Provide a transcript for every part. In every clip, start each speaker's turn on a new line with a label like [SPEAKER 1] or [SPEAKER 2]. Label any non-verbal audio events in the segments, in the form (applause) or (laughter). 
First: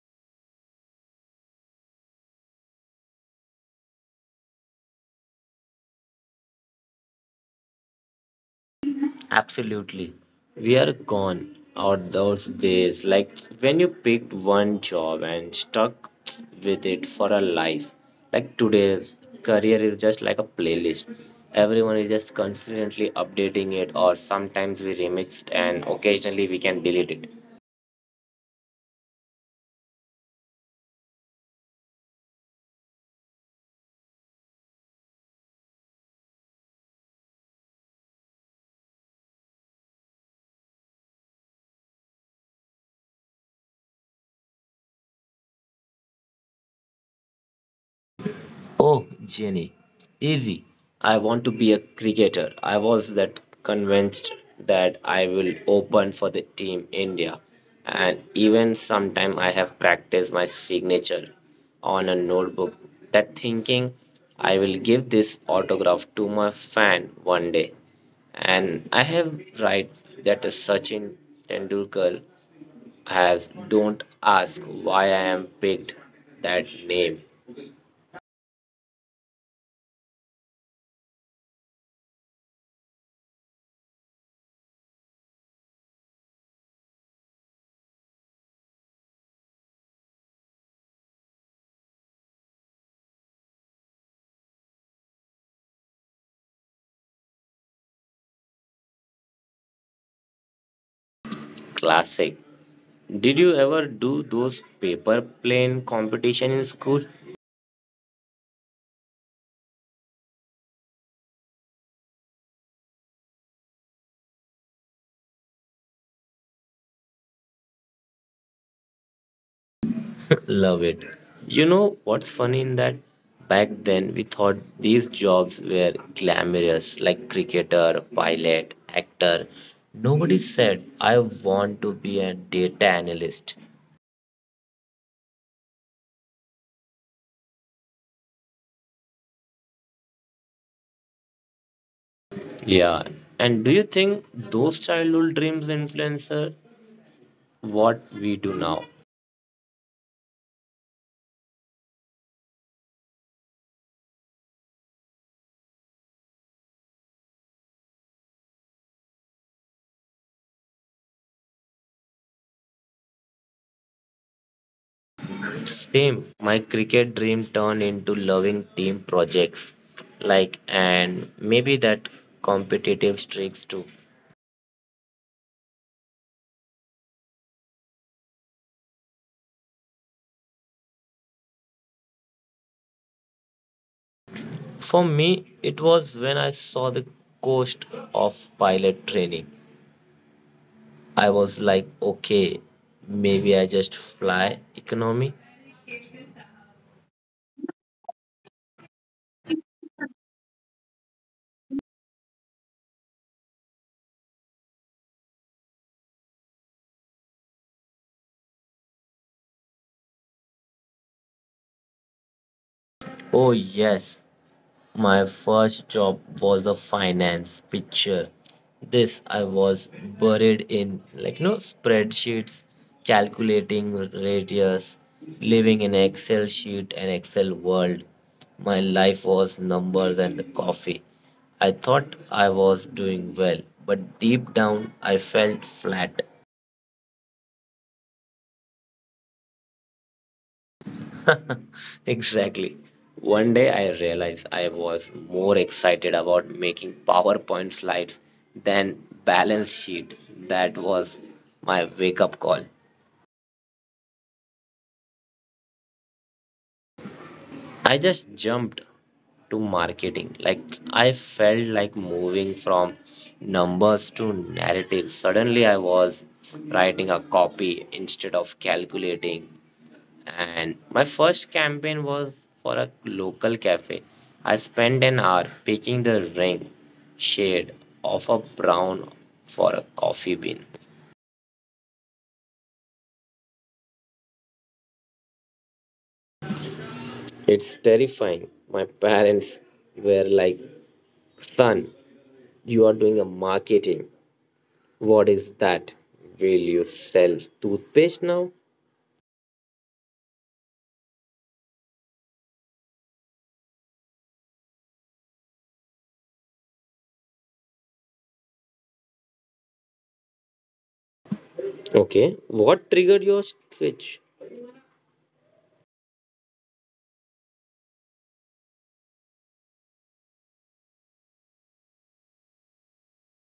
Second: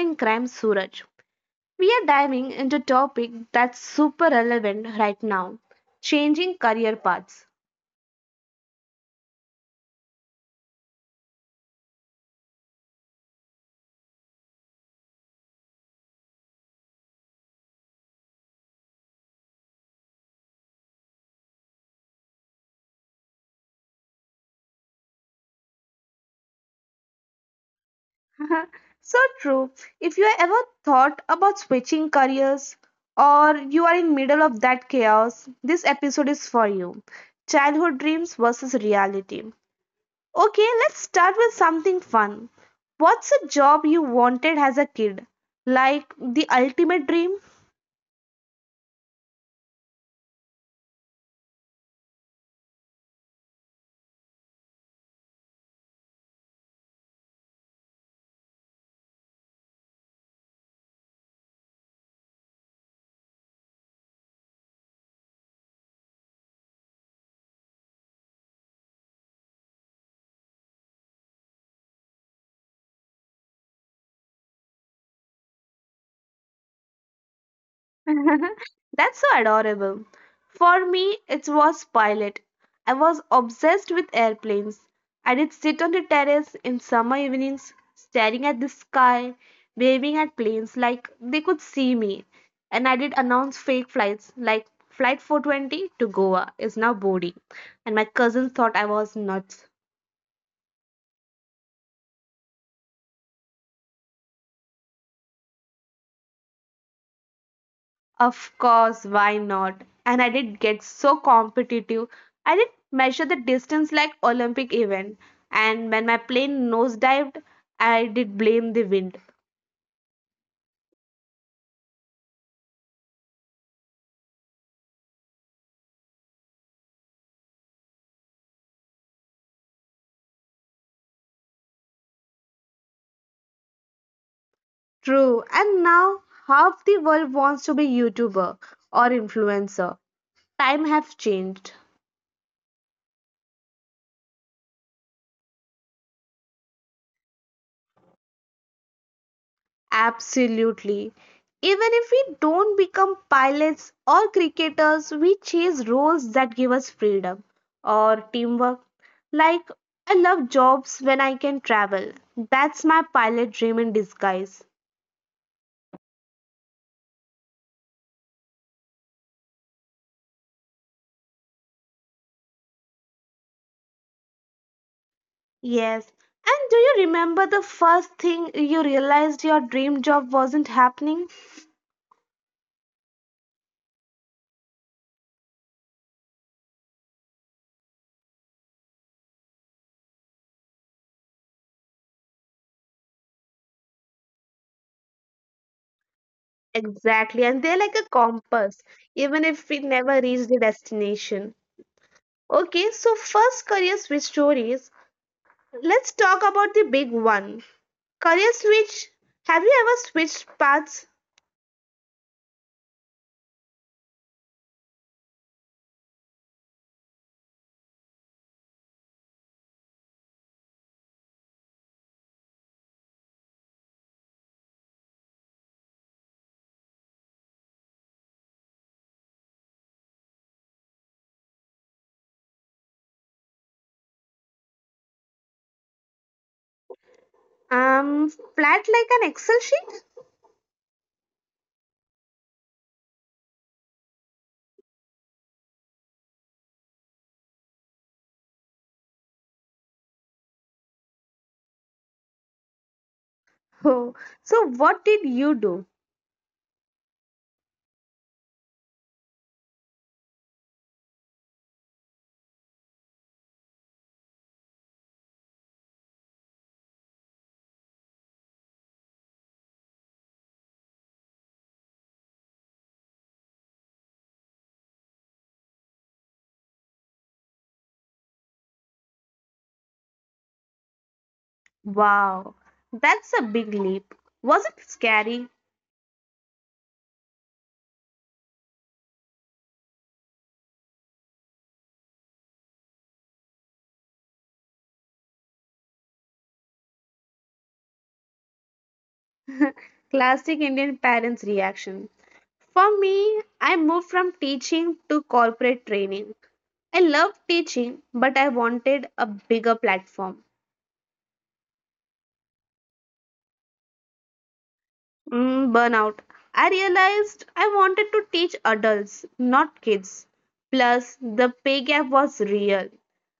[SPEAKER 1] in crime Suraj. We are diving into a topic that's super relevant right now, changing career paths.
[SPEAKER 2] Absolutely. We are gone out those days like when you picked one job and stuck with it for a life. Like today, career is just like a playlist. Everyone is just constantly updating it, or sometimes we remix and occasionally we can delete it.
[SPEAKER 1] (laughs) So true. If you have ever thought about switching careers or you are in middle of that chaos, this episode is for you. Childhood dreams versus reality. Okay, let's start with something fun. What's a job you wanted as a kid? Like the ultimate dream?
[SPEAKER 2] Oh, Jenny, easy. I want to be a cricketer. I was that convinced that I will open for the team India. And even sometime I have practiced my signature on a notebook. That thinking I will give this autograph to my fan one day. And I have right that a Sachin Tendulkar has don't ask why I am picked that name.
[SPEAKER 1] (laughs) That's so adorable. For me, it was pilot. I was obsessed with airplanes. I did sit on the terrace in summer evenings, staring at the sky, waving at planes like they could see me. And I did announce fake flights like Flight 420 to Goa is now boarding. And my cousins thought I was nuts.
[SPEAKER 2] Classic. Did you ever do those paper plane competition in school?
[SPEAKER 1] Of course, why not? And I did get so competitive. I did measure the distance like Olympic event. And when my plane nosedived, I did blame the wind.
[SPEAKER 2] (laughs) Love it. You know what's funny in that? Back then we thought these jobs were glamorous like cricketer, pilot, actor. Nobody said I want to be a data analyst.
[SPEAKER 1] True. And now half the world wants to be YouTuber or influencer. Time have changed.
[SPEAKER 2] Yeah. And do you think those childhood dreams influence what we do now?
[SPEAKER 1] Absolutely. Even if we don't become pilots or cricketers, we chase roles that give us freedom or teamwork. Like, I love jobs when I can travel. That's my pilot dream in disguise.
[SPEAKER 2] Same. My cricket dream turned into loving team projects, like, and maybe that competitive streaks too.
[SPEAKER 1] Yes. And do you remember the first thing you realized your dream job wasn't happening?
[SPEAKER 2] For me, it was when I saw the cost of pilot training. I was like, okay, maybe I just fly economy.
[SPEAKER 1] Exactly. And they're like a compass, even if we never reach the destination. Okay, so first career switch stories. Let's talk about the big one. Career switch. Have you ever switched paths?
[SPEAKER 2] Oh, yes, my first job was a finance picture. This I was buried in like no spreadsheets, calculating radius, living in Excel sheet and Excel world. My life was numbers and the coffee. I thought I was doing well, but deep down I felt flat.
[SPEAKER 1] Flat like an Excel sheet? (laughs)
[SPEAKER 2] (laughs) Exactly. One day I realized I was more excited about making PowerPoint slides than balance sheet. That was my wake up call.
[SPEAKER 1] Oh, so what did you do?
[SPEAKER 2] I just jumped to marketing. Like I felt like moving from numbers to narrative. Suddenly I was writing a copy instead of calculating and my first campaign was for a local cafe. I spent an hour picking the ring shade of a brown for a coffee bean.
[SPEAKER 1] Wow, that's a big leap. Was it scary?
[SPEAKER 2] It's terrifying. My parents were like, Son, you are doing a marketing. What is that? Will you sell toothpaste now?
[SPEAKER 1] Classic Indian parents' reaction. For me, I moved from teaching to corporate training. I loved teaching, but I wanted a bigger platform.
[SPEAKER 2] Okay, what triggered your switch?
[SPEAKER 1] Burnout. I realized I wanted to teach adults, not kids. Plus, the pay gap was real.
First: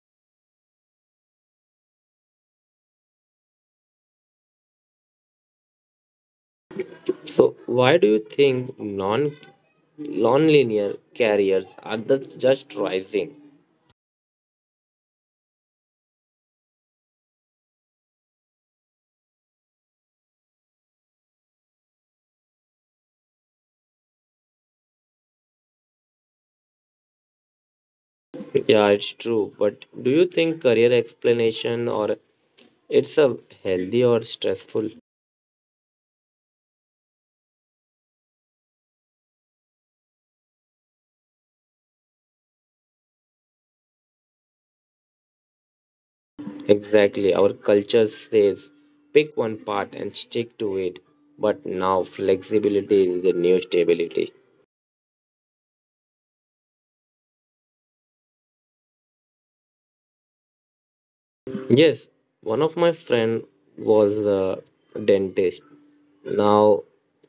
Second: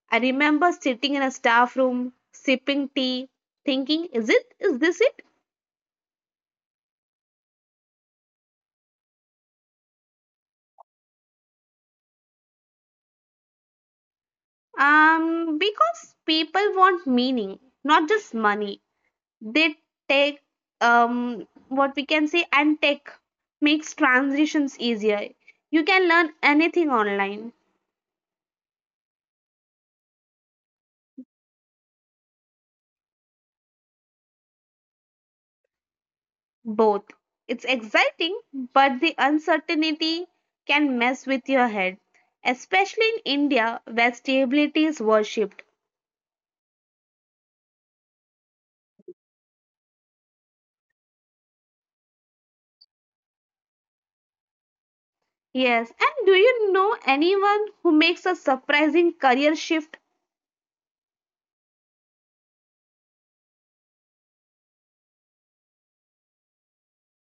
[SPEAKER 1] I remember sitting in a staff room, sipping tea, thinking, Is this it?
[SPEAKER 2] So, why do you think non linear carriers are the, just rising?
[SPEAKER 1] Because people want meaning, not just money. They take, what we can say, and tech makes transitions easier. You can learn anything online.
[SPEAKER 2] Yeah, it's true. But do you think career explanation or it's a healthy or stressful?
[SPEAKER 1] Both. It's exciting, but the uncertainty can mess with your head, especially in India where stability is worshipped.
[SPEAKER 2] Exactly. Our culture says pick one part and stick to it. But now flexibility is the new stability.
[SPEAKER 1] Yes, and do you know anyone who makes a surprising career shift?
[SPEAKER 2] Yes, one of my friend was a dentist. Now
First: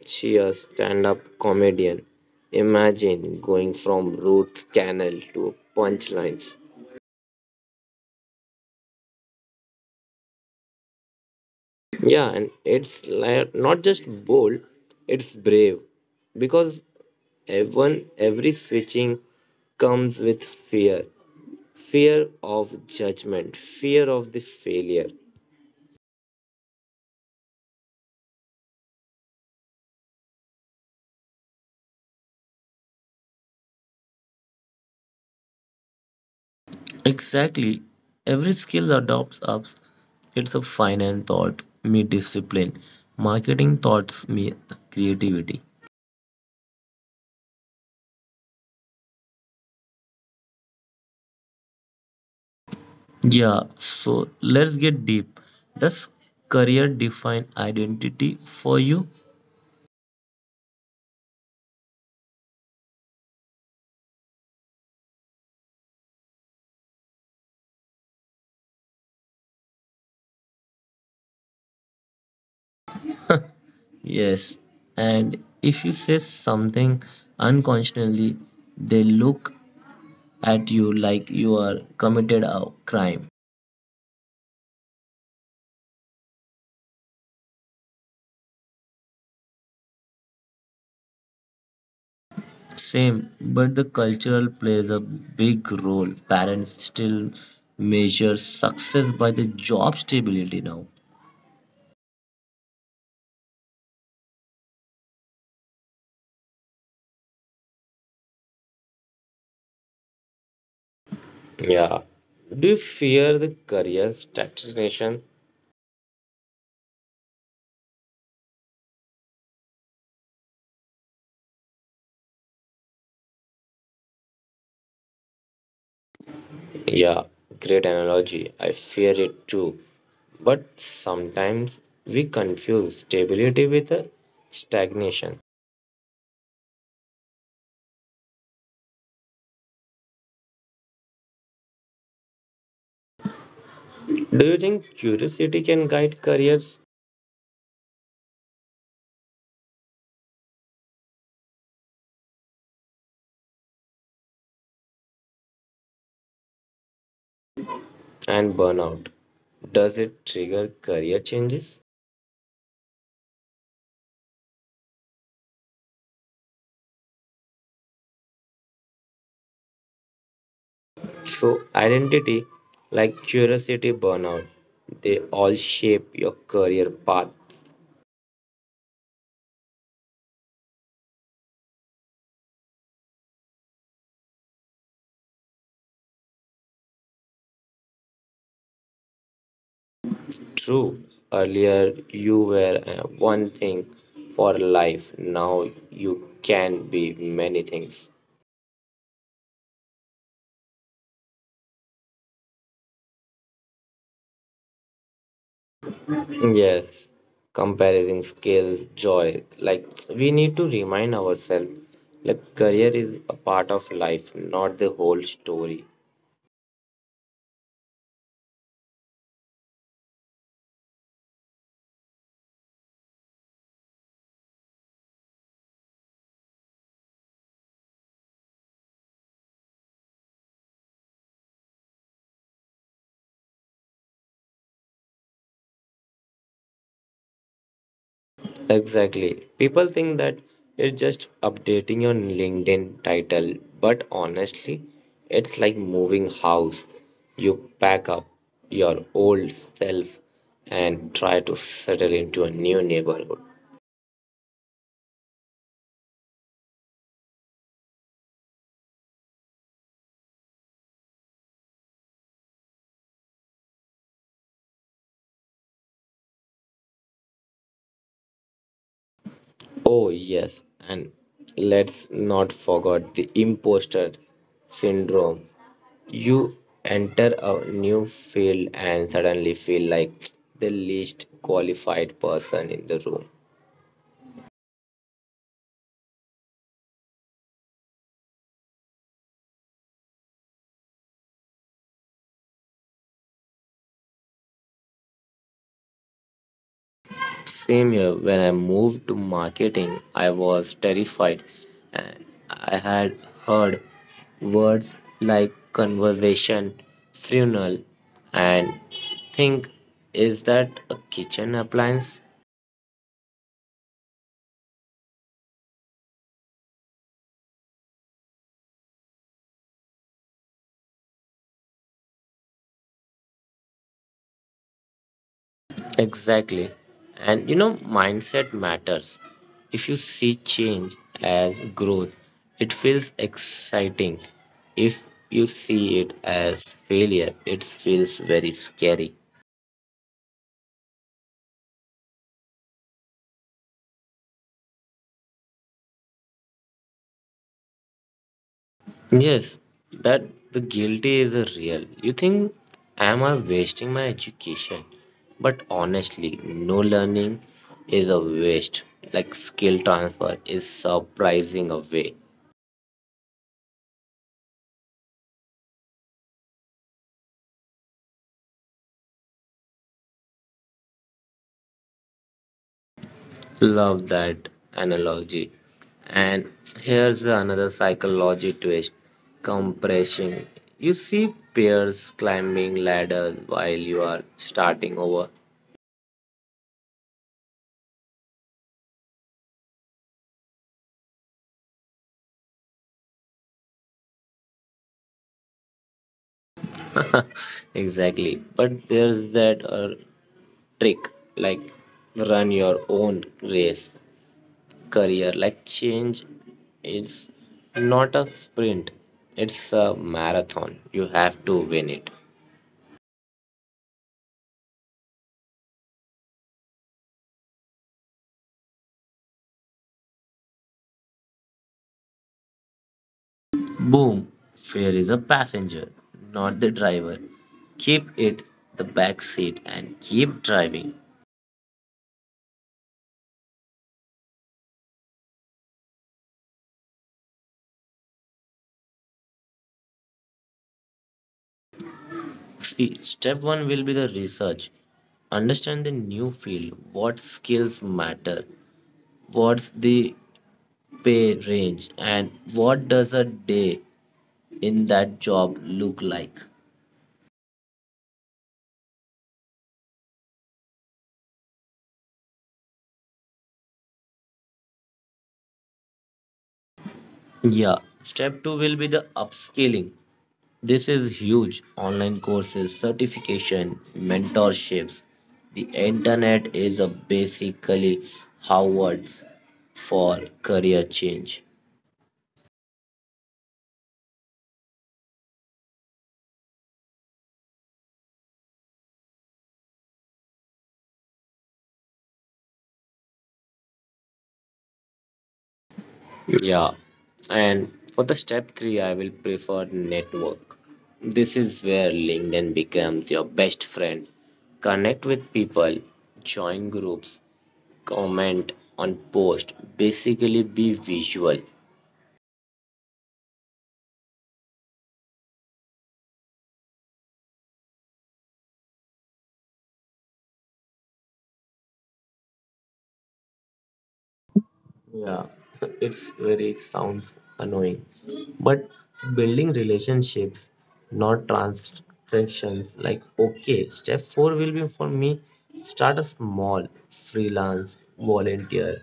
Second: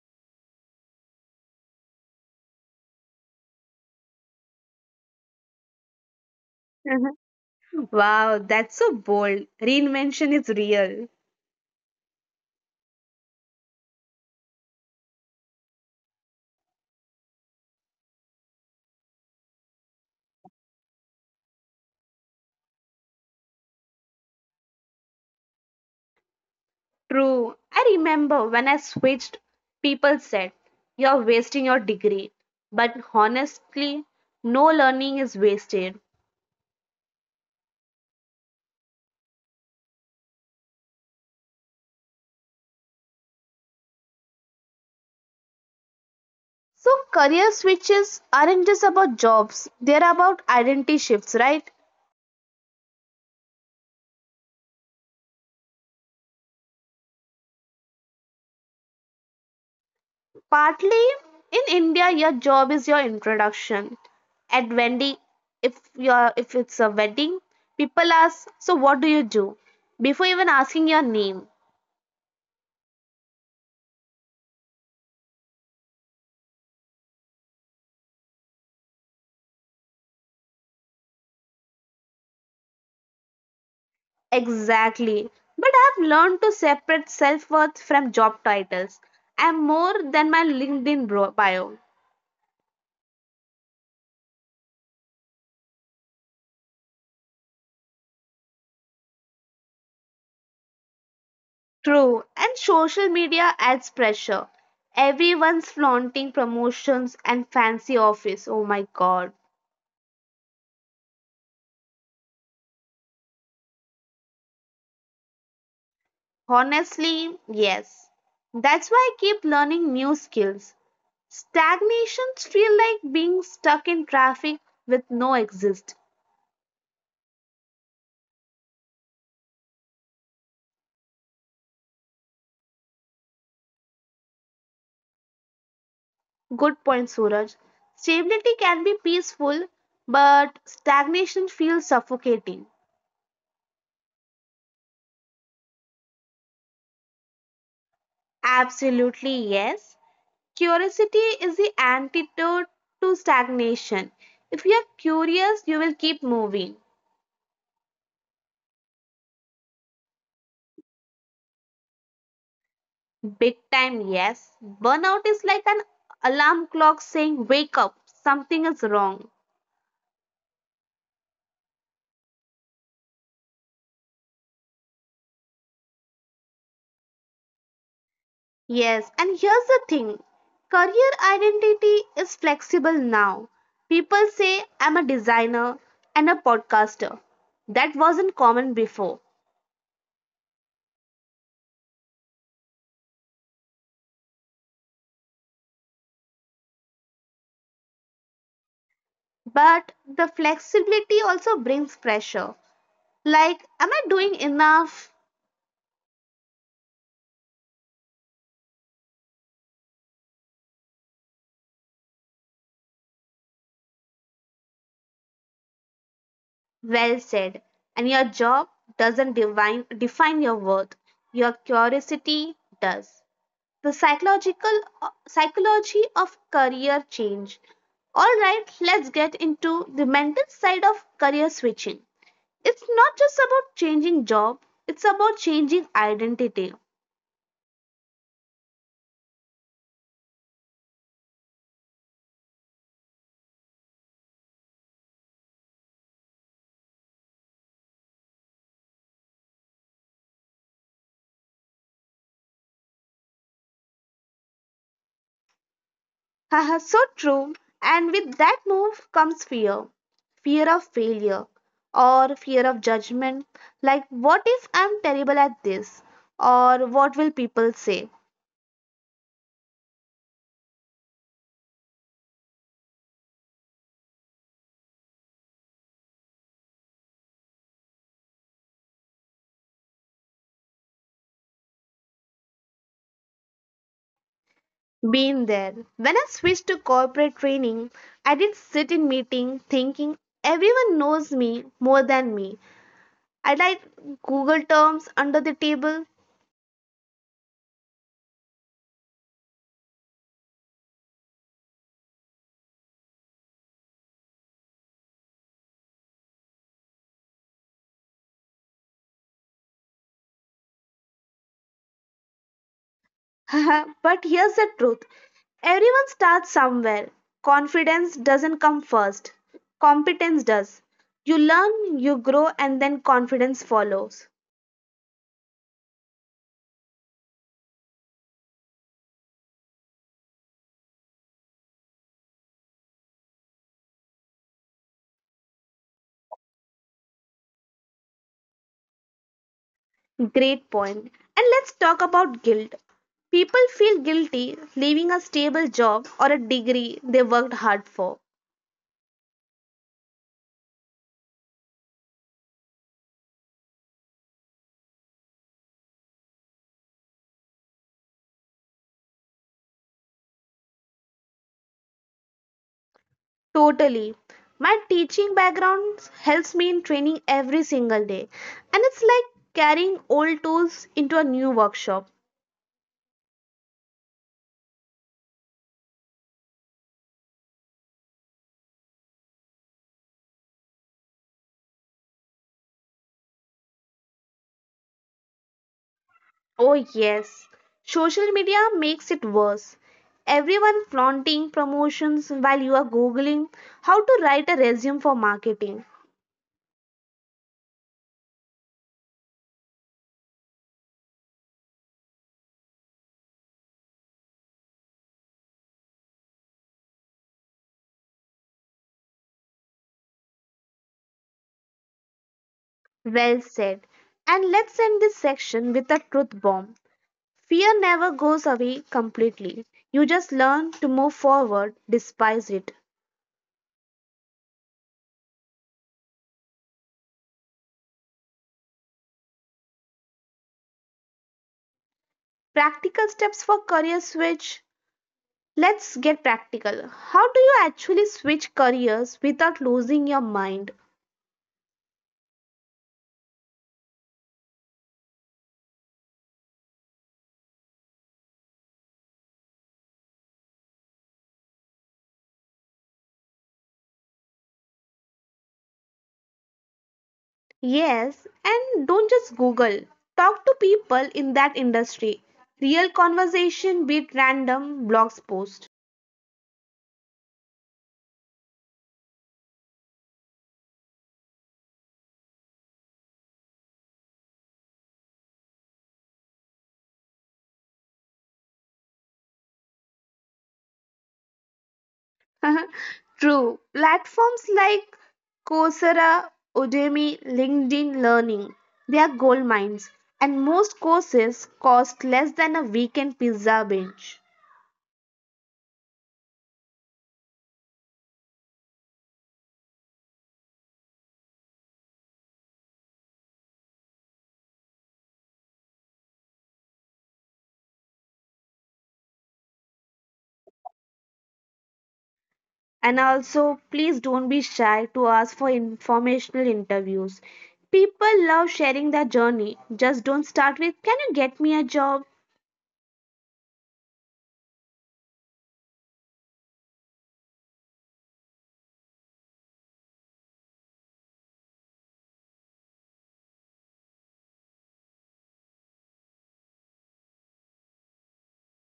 [SPEAKER 2] she a stand-up comedian. Imagine going from root canal to punchlines.
[SPEAKER 1] (laughs) Wow, that's so bold. Reinvention is real.
[SPEAKER 2] Yeah, and it's like not just bold, it's brave because everyone, every switching comes with fear fear of judgment, fear of the failure.
[SPEAKER 1] True. I remember when I switched, people said, "You're wasting your degree." But honestly, no learning is wasted.
[SPEAKER 2] Exactly. Every skill adopts ups. It's a finance thought, me discipline. Marketing thoughts, me creativity.
[SPEAKER 1] So career switches aren't just about jobs, they're about identity shifts, right?
[SPEAKER 2] Yeah, so let's get deep. Does career define identity for you?
[SPEAKER 1] Partly in India, your job is your introduction. At wedding, if it's a wedding, people ask, so what do you do? Before even asking your name.
[SPEAKER 2] Yes, and if you say something unconsciously, they look at you like you are committed a crime.
[SPEAKER 1] Exactly. But I've learned to separate self worth from job titles. I'm more than my bio.
[SPEAKER 2] Same, but the cultural plays a big role. Parents still measure success by the job stability now.
[SPEAKER 1] True, and social media adds pressure. Everyone's flaunting promotions and fancy office. Oh my god.
[SPEAKER 2] Yeah. Do you fear the career stagnation?
[SPEAKER 1] Honestly, yes. That's why I keep learning new skills. Stagnations feel like being stuck in traffic with no exist.
[SPEAKER 2] Yeah, great analogy. I fear it too. But sometimes we confuse stability with a stagnation.
[SPEAKER 1] Good point, Suraj. Stability can be peaceful, but stagnation feels suffocating.
[SPEAKER 2] Do you think curiosity can guide careers
[SPEAKER 1] Absolutely, yes. Curiosity is the antidote to stagnation. If you are curious, you will keep moving.
[SPEAKER 2] and burnout? Does it trigger career changes?
[SPEAKER 1] Big time, yes. Burnout is like an alarm clock saying, "Wake up, something is wrong."
[SPEAKER 2] So, identity, like curiosity, burnout, they all shape your career path.
[SPEAKER 1] Yes, and here's the thing career identity is flexible now. People say, I'm a designer and a podcaster. That wasn't common before.
[SPEAKER 2] True, earlier you were one thing for life, now you can be many things.
[SPEAKER 1] But the flexibility also brings pressure. Like, am I doing enough?
[SPEAKER 2] Yes, comparison skills, joy. Like we need to remind ourselves, like career is a part of life, not the whole story.
[SPEAKER 1] Well said. And your job doesn't divine, define your worth, your curiosity does. The psychological psychology of career change. All right, let's get into the mental side of career switching. It's not just about changing job, it's about changing identity.
[SPEAKER 2] Exactly. People think that it's just updating your LinkedIn title, but honestly, it's like moving house. You pack up your old self and try to settle into a new neighborhood.
[SPEAKER 1] Haha, so true. And with that move comes fear fear of failure or fear of judgment. Like, what if I'm terrible at this? Or what will people say?
[SPEAKER 2] Oh, yes, and let's not forget the imposter syndrome. You enter a new field and suddenly feel like the least qualified person in the room.
[SPEAKER 1] Been there. When I switched to corporate training, I did sit in meeting thinking everyone knows me more than me. I like Google terms under the table
[SPEAKER 2] Same here, when I moved to marketing, I was terrified and I had heard words like conversation, funeral, and think is that a kitchen appliance?
[SPEAKER 1] (laughs) but here's the truth everyone starts somewhere. Confidence doesn't come first, competence does. You learn, you grow, and then confidence follows.
[SPEAKER 2] Exactly. And you know, mindset matters. If you see change as growth, it feels exciting. If you see it as failure, it feels very scary.
[SPEAKER 1] Great point. And let's talk about guilt. People feel guilty leaving a stable job or a degree they worked hard for.
[SPEAKER 2] Yes, that the guilty is a real. You think, am I wasting my education? But honestly, no learning is a waste. Like skill transfer is surprising a way.
[SPEAKER 1] Totally. My teaching background helps me in training every single day, and it's like carrying old tools into a new workshop.
[SPEAKER 2] Love that analogy. And here's another psychology twist compression. You see peers climbing ladders while you are starting over.
[SPEAKER 1] Oh, yes. Social media makes it worse. Everyone flaunting promotions while you are Googling how to write a resume for marketing.
[SPEAKER 2] (laughs) Exactly. But there's that trick like run your own race, career. Like change it's not a sprint, it's a marathon. You have to win it.
[SPEAKER 1] Well said. And let's end this section with a truth bomb. Fear never goes away completely. You just learn to move forward despite it.
[SPEAKER 2] Boom! Fare is a passenger, not the driver. Keep it the back seat and keep driving.
[SPEAKER 1] Practical steps for career switch. Let's get practical. How do you actually switch careers without losing your mind?
[SPEAKER 2] See, step one will be the research. Understand the new field, what skills matter, what's the pay range, and what does a day in that job look like.
[SPEAKER 1] Yes, and don't just Google. Talk to people in that industry. Real conversation beat random blogs post.
[SPEAKER 2] Yeah, step two will be the upscaling. This is huge. Online courses, certification, mentorships. The internet is a basically Howard's for career change.
[SPEAKER 1] (laughs) True. Platforms like Coursera, Udemy, LinkedIn Learning, they are gold mines. And most courses cost less than a weekend pizza binge.
[SPEAKER 2] Yeah. And for the step three, I will prefer network. This is where LinkedIn becomes your best friend. Connect with people, join groups, comment on posts. Basically, be visual.
[SPEAKER 1] And also, please don't be shy to ask for informational interviews. People love sharing their journey. Just don't start with, "Can you get me a job?"
[SPEAKER 2] Yeah, (laughs) it's very sounds annoying. But building relationships, not transactions. Like, okay, step four will be for me start a small freelance, volunteer,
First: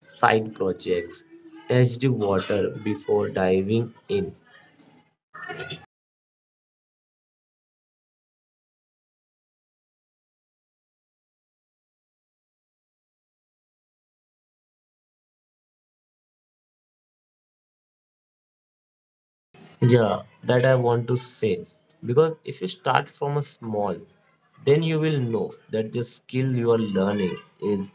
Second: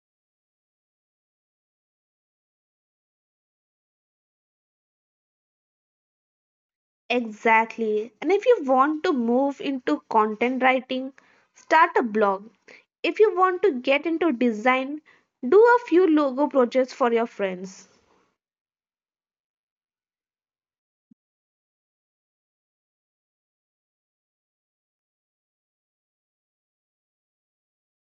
[SPEAKER 2] side projects, test the water before diving in.
[SPEAKER 1] Exactly. And if you want to move into content writing, start a blog. If you want to get into design, do a few logo projects for your friends.
[SPEAKER 2] Yeah, that I want to say. Because if you start from a small, then you will know that the skill you are learning is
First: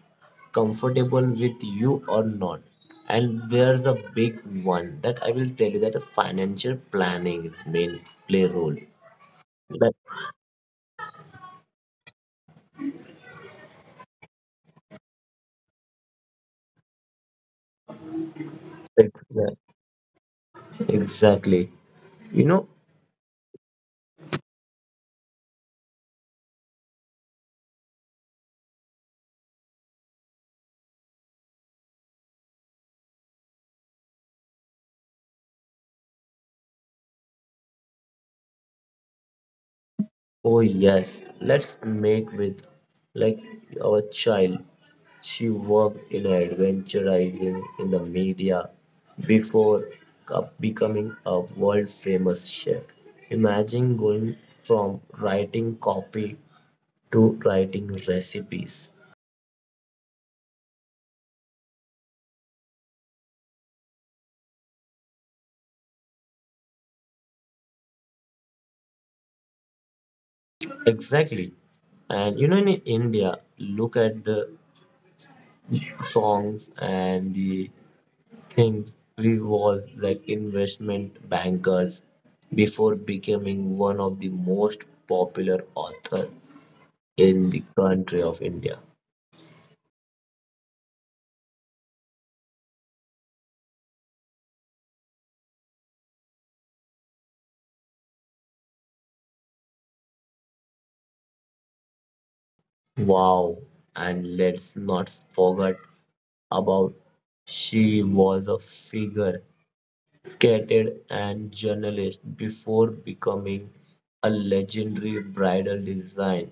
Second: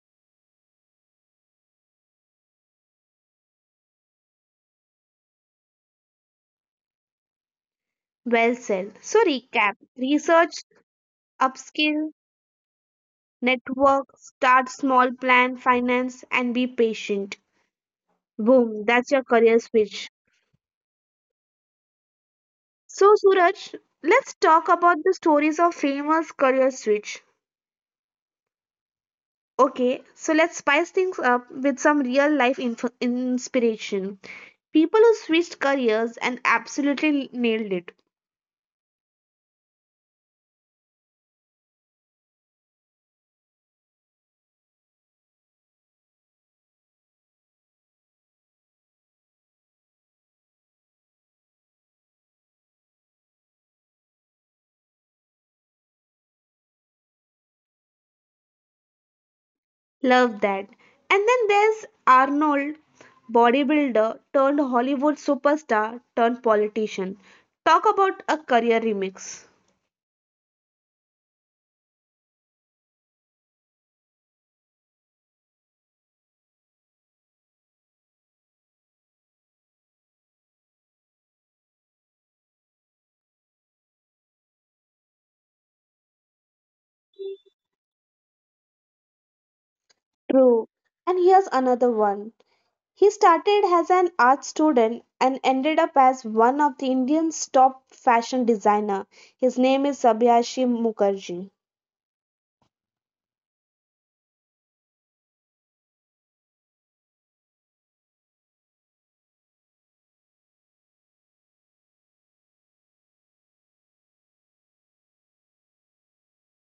[SPEAKER 2] comfortable with you or not. And there's a big one that I will tell you that a financial planning is main play
[SPEAKER 1] Well
[SPEAKER 2] role.
[SPEAKER 1] said. So, recap
[SPEAKER 2] That,
[SPEAKER 1] research, upskill, network, start small, plan, finance, and be patient. Boom, that's
[SPEAKER 2] that-
[SPEAKER 1] your career
[SPEAKER 2] that-
[SPEAKER 1] switch.
[SPEAKER 2] Exactly. You know,
[SPEAKER 1] So, Suraj, let's talk about the stories of famous career switch. Okay, so let's spice things up with some real life inspiration. People who switched careers and absolutely nailed it.
[SPEAKER 2] oh yes, let's make with like our child. She worked in advertising in the media before becoming a world famous chef. Imagine going from writing copy to writing recipes.
[SPEAKER 1] Love that. And then there's Arnold, bodybuilder turned Hollywood superstar turned politician. Talk about a career remix.
[SPEAKER 2] Exactly. And you know, in India, look at the songs and the think we was like investment bankers before becoming one of the most popular author in the country of India.
[SPEAKER 1] True. And here's another one. He started as an art student and ended up as one of the Indian's top fashion designer. His name is Sabyasachi Mukherjee.
[SPEAKER 2] Wow, and let's not forget about she was a figure skated and journalist before becoming a legendary bridal design.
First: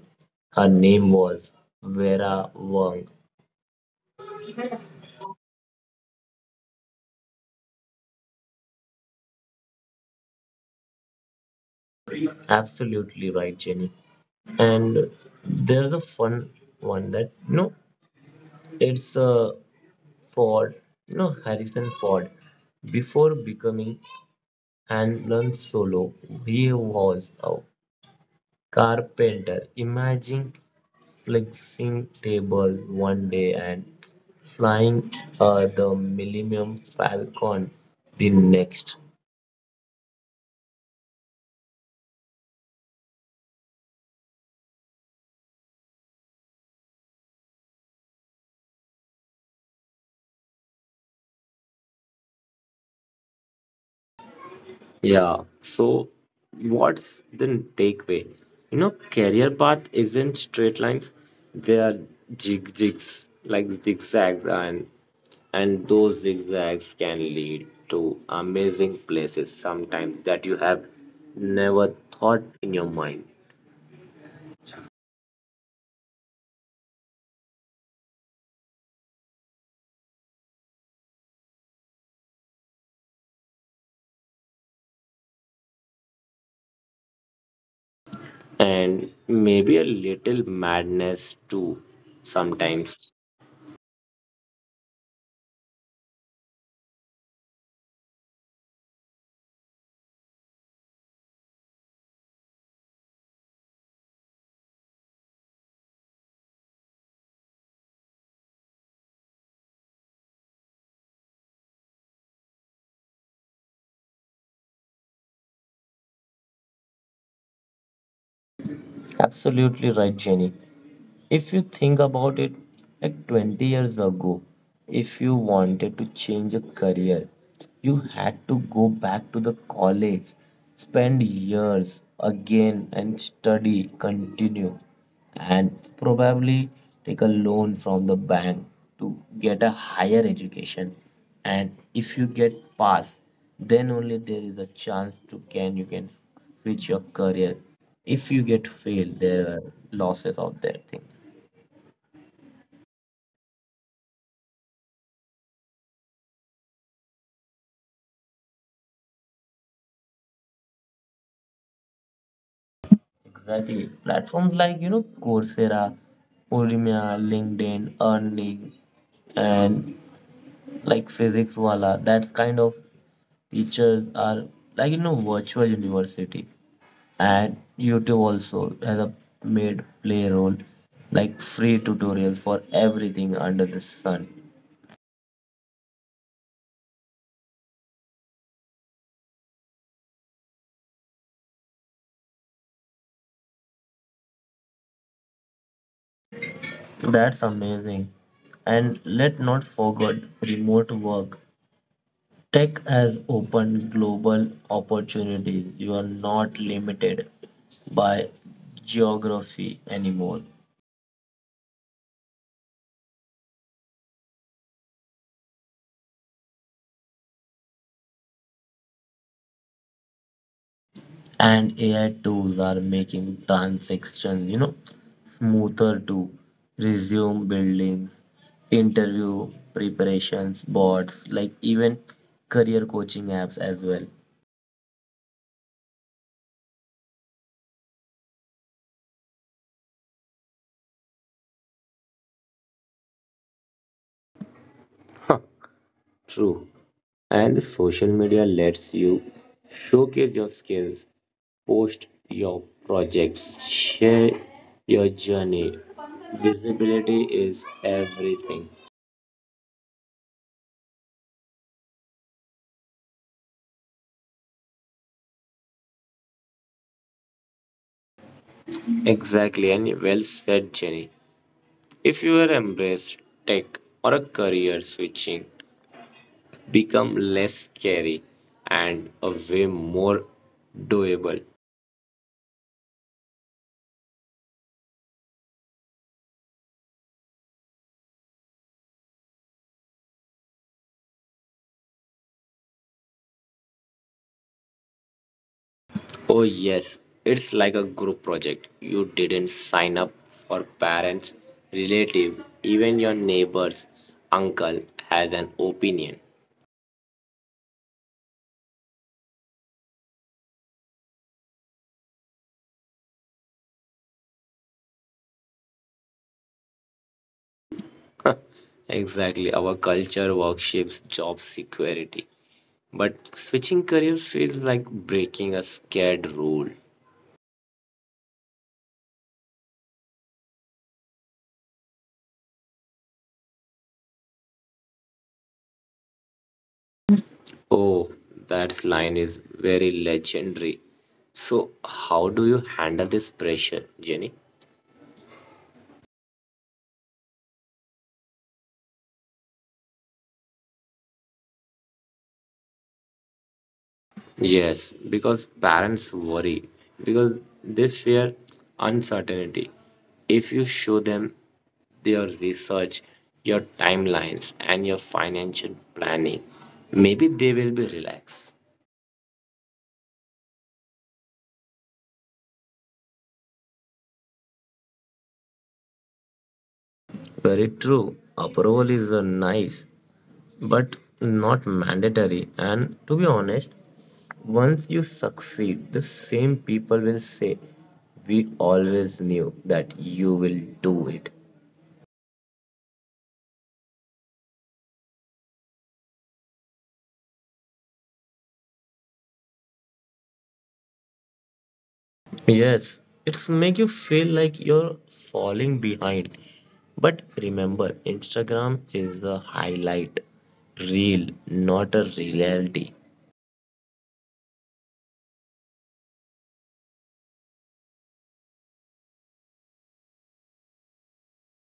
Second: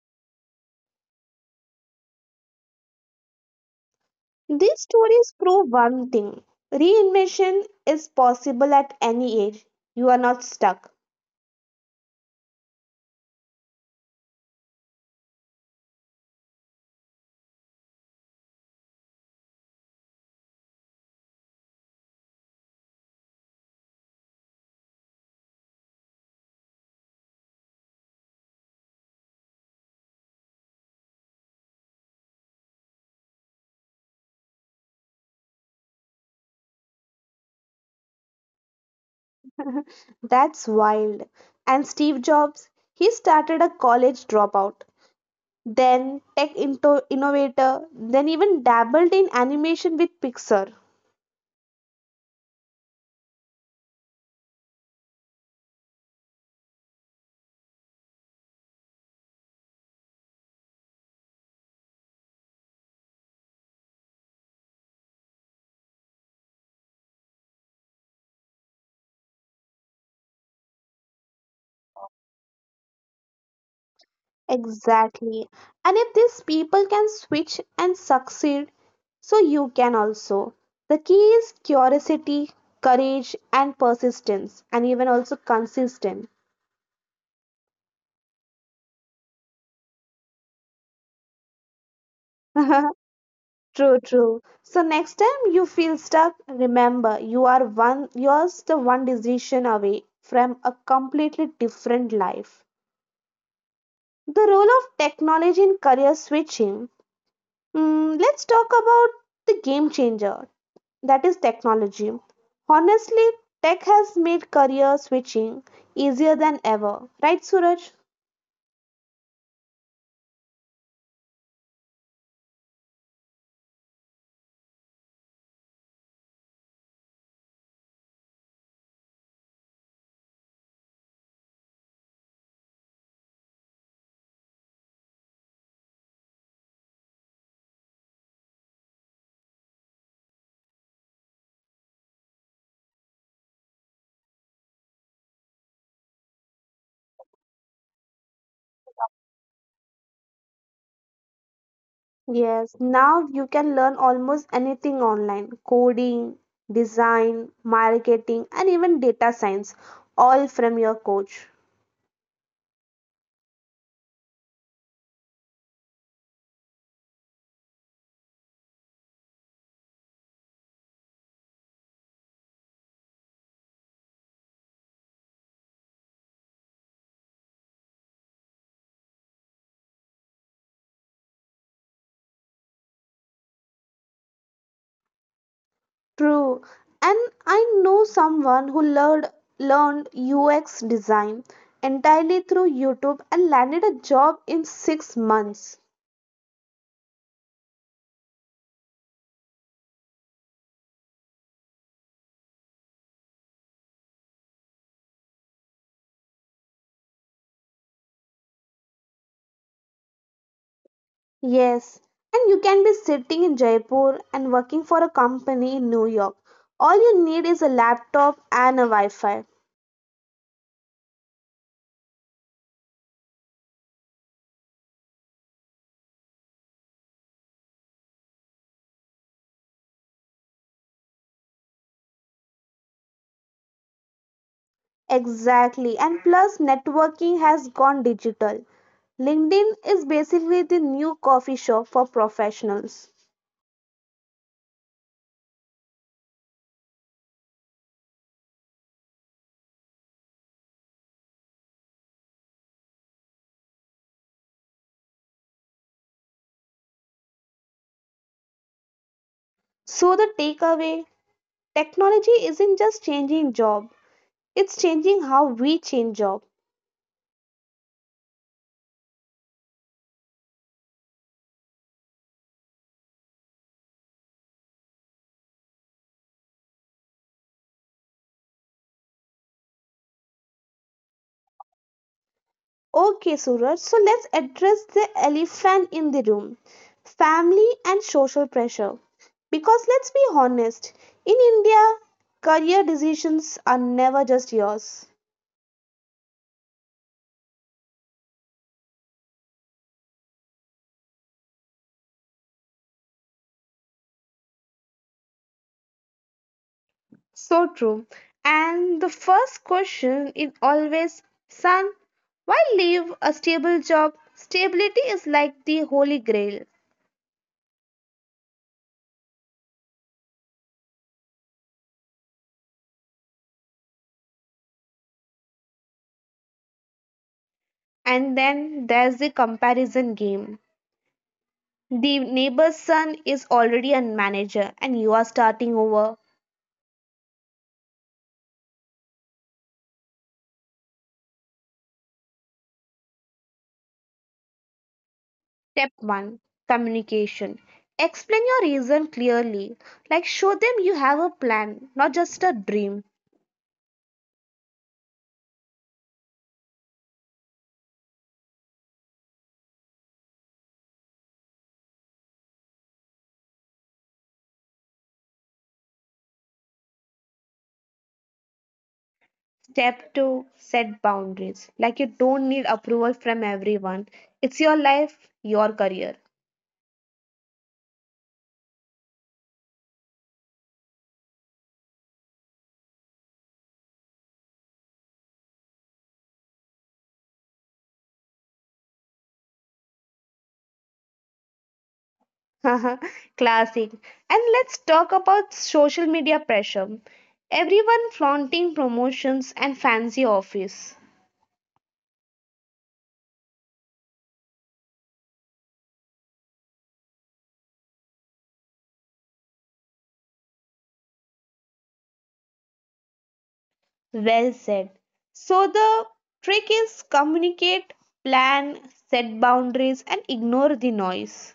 [SPEAKER 2] Her name was Vera Wang.
[SPEAKER 1] These stories prove one thing reinvention is possible at any age. You are not stuck.
[SPEAKER 2] Absolutely right, Jenny. And there's a fun one that no it's ford you know Harrison Ford before becoming Han Solo, he was a carpenter. Imagine flexing tables one day and flying the Millennium Falcon the next.
[SPEAKER 1] (laughs) That's wild. And Steve Jobs, he started a college dropout, then tech into innovator, then even dabbled in animation with Pixar.
[SPEAKER 2] Yeah. So, what's the takeaway? You know, career path isn't straight lines. They are zig zigs, like zigzags, and those zigzags can lead to amazing places sometimes that you have never thought in your mind,
[SPEAKER 1] Exactly. And if these people can switch and succeed, so you can also. The key is curiosity, courage, and persistence, and even also consistent.
[SPEAKER 2] and maybe a little madness too sometimes.
[SPEAKER 1] (laughs) True, true. So next time you feel stuck, remember you are one yours the one decision away from a completely different life. The role of technology in career switching. Let's talk about the game changer that is technology. Honestly, tech has made career switching easier than ever. Right, Suraj?
[SPEAKER 2] Absolutely right, Jenny. If you think about it, like 20 years ago, if you wanted to change a career, you had to go back to the college, spend years again and study, continue, and probably take a loan from the bank to get a higher education. And if you get pass, then only there is a chance to can you can switch your career if you get failed there are losses of their things
[SPEAKER 1] Yes, now you can learn almost anything online coding, design, marketing, and even data science, all from your coach.
[SPEAKER 2] exactly platforms like you know Coursera, Udemy, LinkedIn earning, and like physics wala that kind of teachers are like you know virtual university, and YouTube also has a made play role like free tutorials for everything under the sun.
[SPEAKER 1] True. And I know someone who learned UX design entirely through YouTube and landed a job in 6 months.
[SPEAKER 2] That's amazing. And let not forget remote work. Tech has opened global opportunities. You are not limited by geography anymore.
[SPEAKER 1] Yes, and you can be sitting in Jaipur and working for a company in New York. All you need is a laptop and a Wi Fi.
[SPEAKER 2] And AI tools are making transactions, you know, smoother to resume buildings, interview preparations, bots, like even career coaching apps as well.
[SPEAKER 1] Exactly. And plus, networking has gone digital. LinkedIn is basically the new coffee shop for professionals.
[SPEAKER 2] Huh, true. And social media lets you showcase your skills. Post your projects. Share your journey. Visibility is everything.
[SPEAKER 1] So, the takeaway technology isn't just changing job, it's changing how we change job.
[SPEAKER 2] Exactly, and well said, Jenny. If you are embraced tech or a career switching, become less scary and a way more doable.
[SPEAKER 1] Okay, Suraj, so let's address the elephant in the room family and social pressure. Because let's be honest, in India, career decisions are never just yours.
[SPEAKER 2] Oh, yes, it's like a group project. You didn't sign up for parents, relative, even your neighbor's uncle has an opinion.
[SPEAKER 1] So true. And the first question is always, son, why leave a stable job? Stability is like the holy grail.
[SPEAKER 2] Exactly. Our culture worships job security. But switching careers feels like breaking a scared rule.
[SPEAKER 1] And then there's the comparison game. The neighbor's son is already a manager and you are starting over.
[SPEAKER 2] Oh, that line is very legendary. So, how do you handle this pressure, Jenny?
[SPEAKER 1] Step 1, communication. Explain your reason clearly. Like, show them you have a plan, not just a dream.
[SPEAKER 2] Yes, because parents worry, because they fear uncertainty. If you show them your research, your timelines, and your financial planning, maybe they will be relaxed.
[SPEAKER 1] Step two, set boundaries. Like you don't need approval from everyone. It's your life, your career.
[SPEAKER 2] Very true. Approval is a nice, but not mandatory. And to be honest, once you succeed, the same people will say, "We always knew that you will do it."
[SPEAKER 1] (laughs) Classic. And let's talk about social media pressure. Everyone flaunting promotions and fancy office.
[SPEAKER 2] Yes, it's make you feel like you're falling behind. But remember, Instagram is a highlight reel, not a reality.
[SPEAKER 1] Well said. So the trick is communicate, plan, set boundaries, and ignore the noise.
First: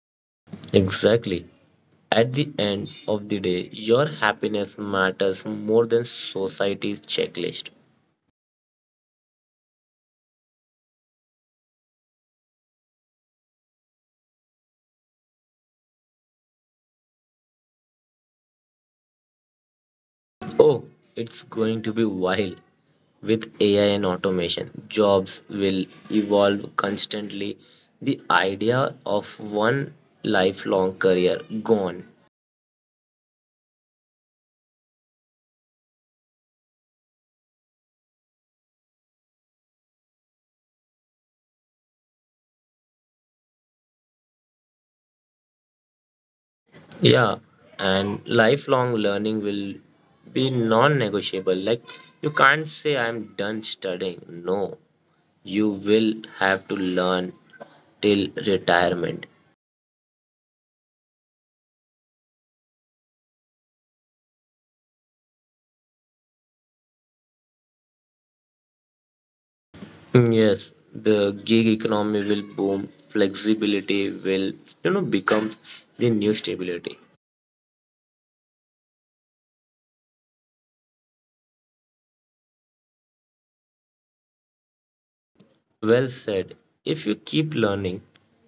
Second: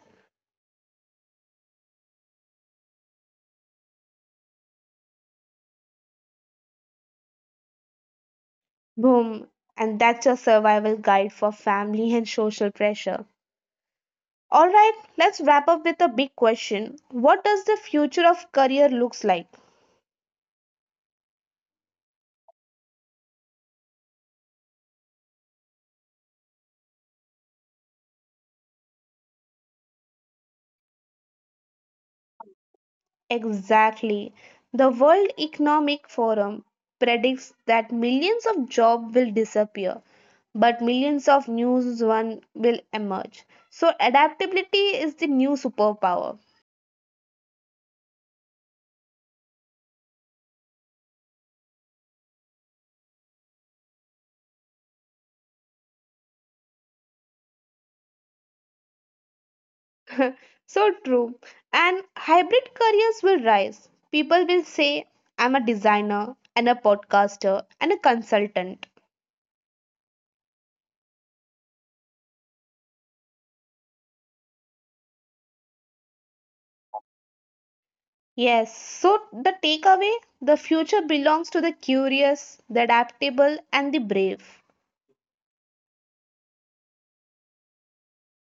[SPEAKER 2] Exactly. At the end of the day, your happiness matters more than society's checklist.
[SPEAKER 1] Boom. And that's your survival guide for family (laughs) and social pressure. All right, let's wrap up with a big question. What does the future of career looks like?
[SPEAKER 2] Oh, it's going to be wild. With AI and automation, jobs will evolve constantly. The idea of one lifelong career gone.
[SPEAKER 1] Exactly. The World Economic Forum predicts that millions of jobs will disappear, but millions of new ones will emerge. So adaptability is the new superpower.
[SPEAKER 2] Yeah, and lifelong learning will be non negotiable. Like, you can't say I'm done studying. No, you will have to learn till retirement.
[SPEAKER 1] (laughs) So true. And hybrid careers will rise. People will say, I'm a designer and a podcaster and a consultant.
[SPEAKER 2] Yes, the gig economy will boom. Flexibility will, you know, become the new stability.
[SPEAKER 1] Yes, so the takeaway the future belongs to the curious, the adaptable, and the brave.
[SPEAKER 2] Well said. If you keep learning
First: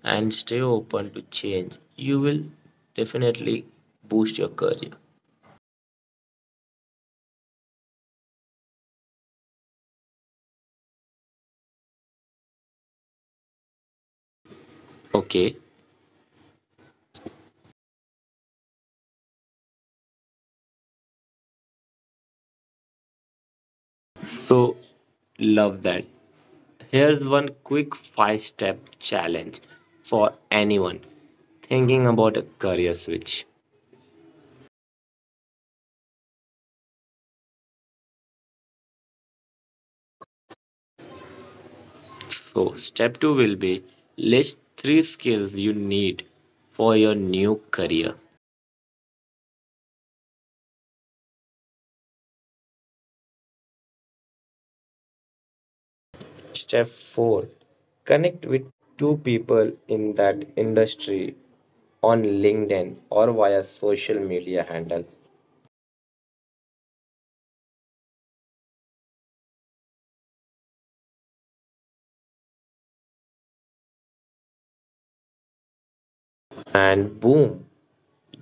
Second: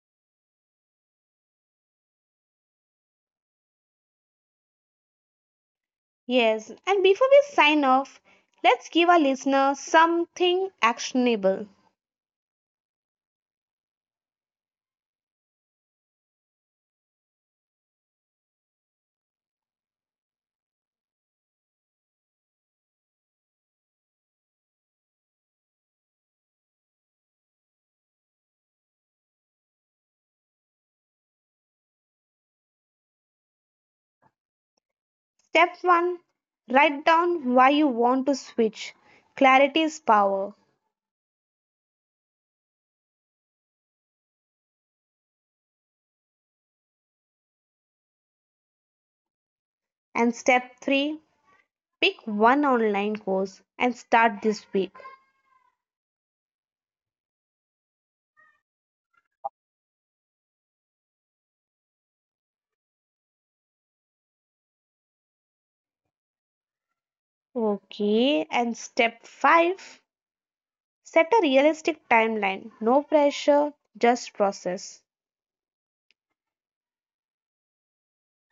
[SPEAKER 2] and stay open to change, you will definitely boost your career.
[SPEAKER 1] Yes, and before we sign off, let's give our listeners something actionable.
[SPEAKER 2] Okay, so love that. Here's one quick five step challenge for anyone thinking about a career switch.
[SPEAKER 1] Step 1, write down why you want to switch. Clarity is power.
[SPEAKER 2] So, step two will be list three skills you need for your new career.
[SPEAKER 1] And step 3, pick one online course and start this week.
[SPEAKER 2] Step 4, connect with two people in that industry on LinkedIn or via social media handle.
[SPEAKER 1] Okay, and step 5, set a realistic timeline. No pressure, just process.
[SPEAKER 2] And boom,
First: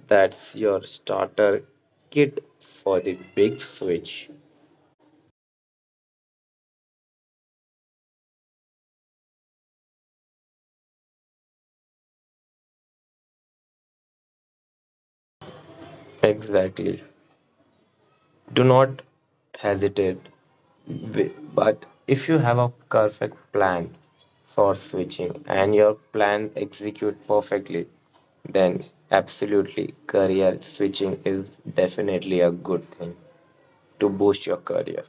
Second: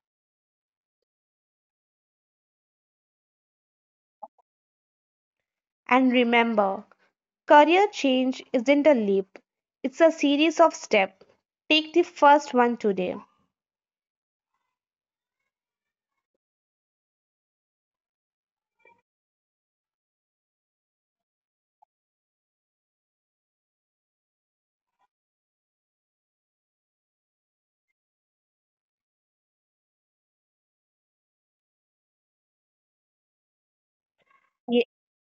[SPEAKER 2] that's your starter kit for the big switch.
[SPEAKER 1] And remember, career change isn't a leap, it's a series of steps. Take the first one today.
[SPEAKER 2] Exactly. Do not hesitate but if you have a perfect plan for switching and your plan execute perfectly, then absolutely career switching is definitely a good thing to boost your career.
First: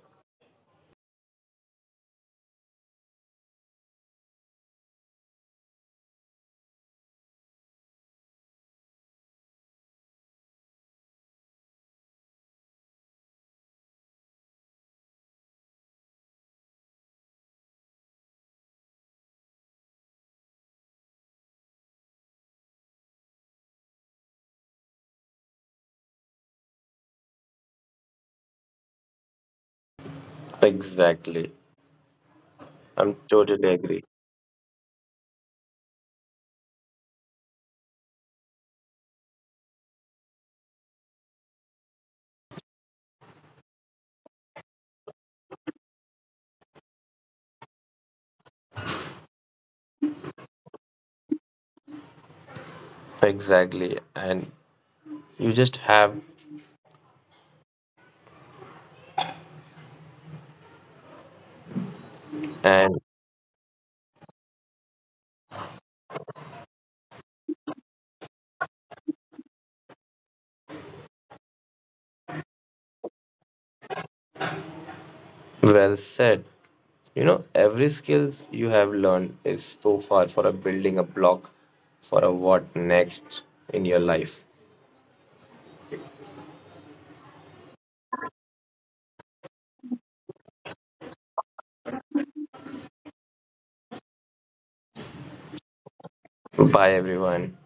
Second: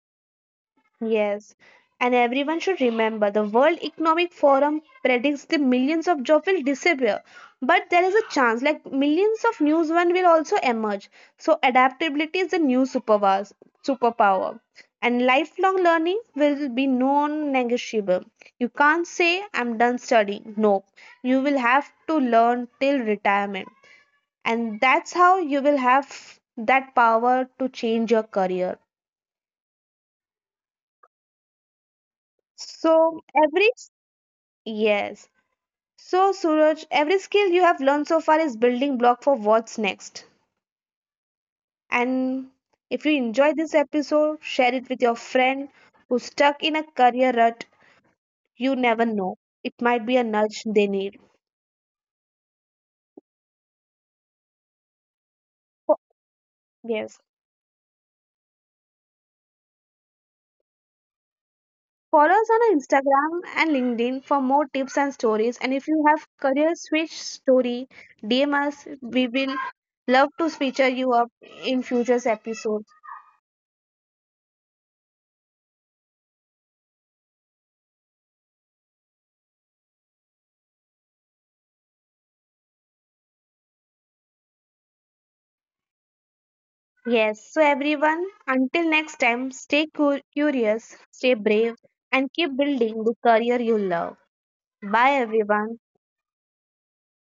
[SPEAKER 1] Yes, and everyone should remember the World Economic Forum predicts the millions of jobs will disappear. But there is a chance, like millions of new ones will also emerge. So adaptability is the new superpower, superpower. And lifelong learning will be non-negotiable. You can't say I'm done studying. No, you will have to learn till retirement. And that's how you will have that power to change your career.
[SPEAKER 2] Exactly. I'm
[SPEAKER 1] So
[SPEAKER 2] totally
[SPEAKER 1] every
[SPEAKER 2] agree.
[SPEAKER 1] yes, so, Suraj, every skill you have learned so far is building block for what's next. And if you enjoy this episode, share it with your friend who's stuck in a career rut. You never know. It might be a nudge they need.
[SPEAKER 2] Exactly. And you just
[SPEAKER 1] Fo-
[SPEAKER 2] have
[SPEAKER 1] Yes. Follow us on
[SPEAKER 2] and
[SPEAKER 1] our Instagram and LinkedIn for more tips and stories. And if you have career switch story, DM us. We will love to feature you up in future episodes.
[SPEAKER 2] well said. You know, every skills you have learned is so far for a building a block for a what next in your life.
[SPEAKER 1] Yes, so everyone, until next time, stay curious, stay brave, and keep building the career you love. Bye, everyone.
[SPEAKER 2] Bye everyone.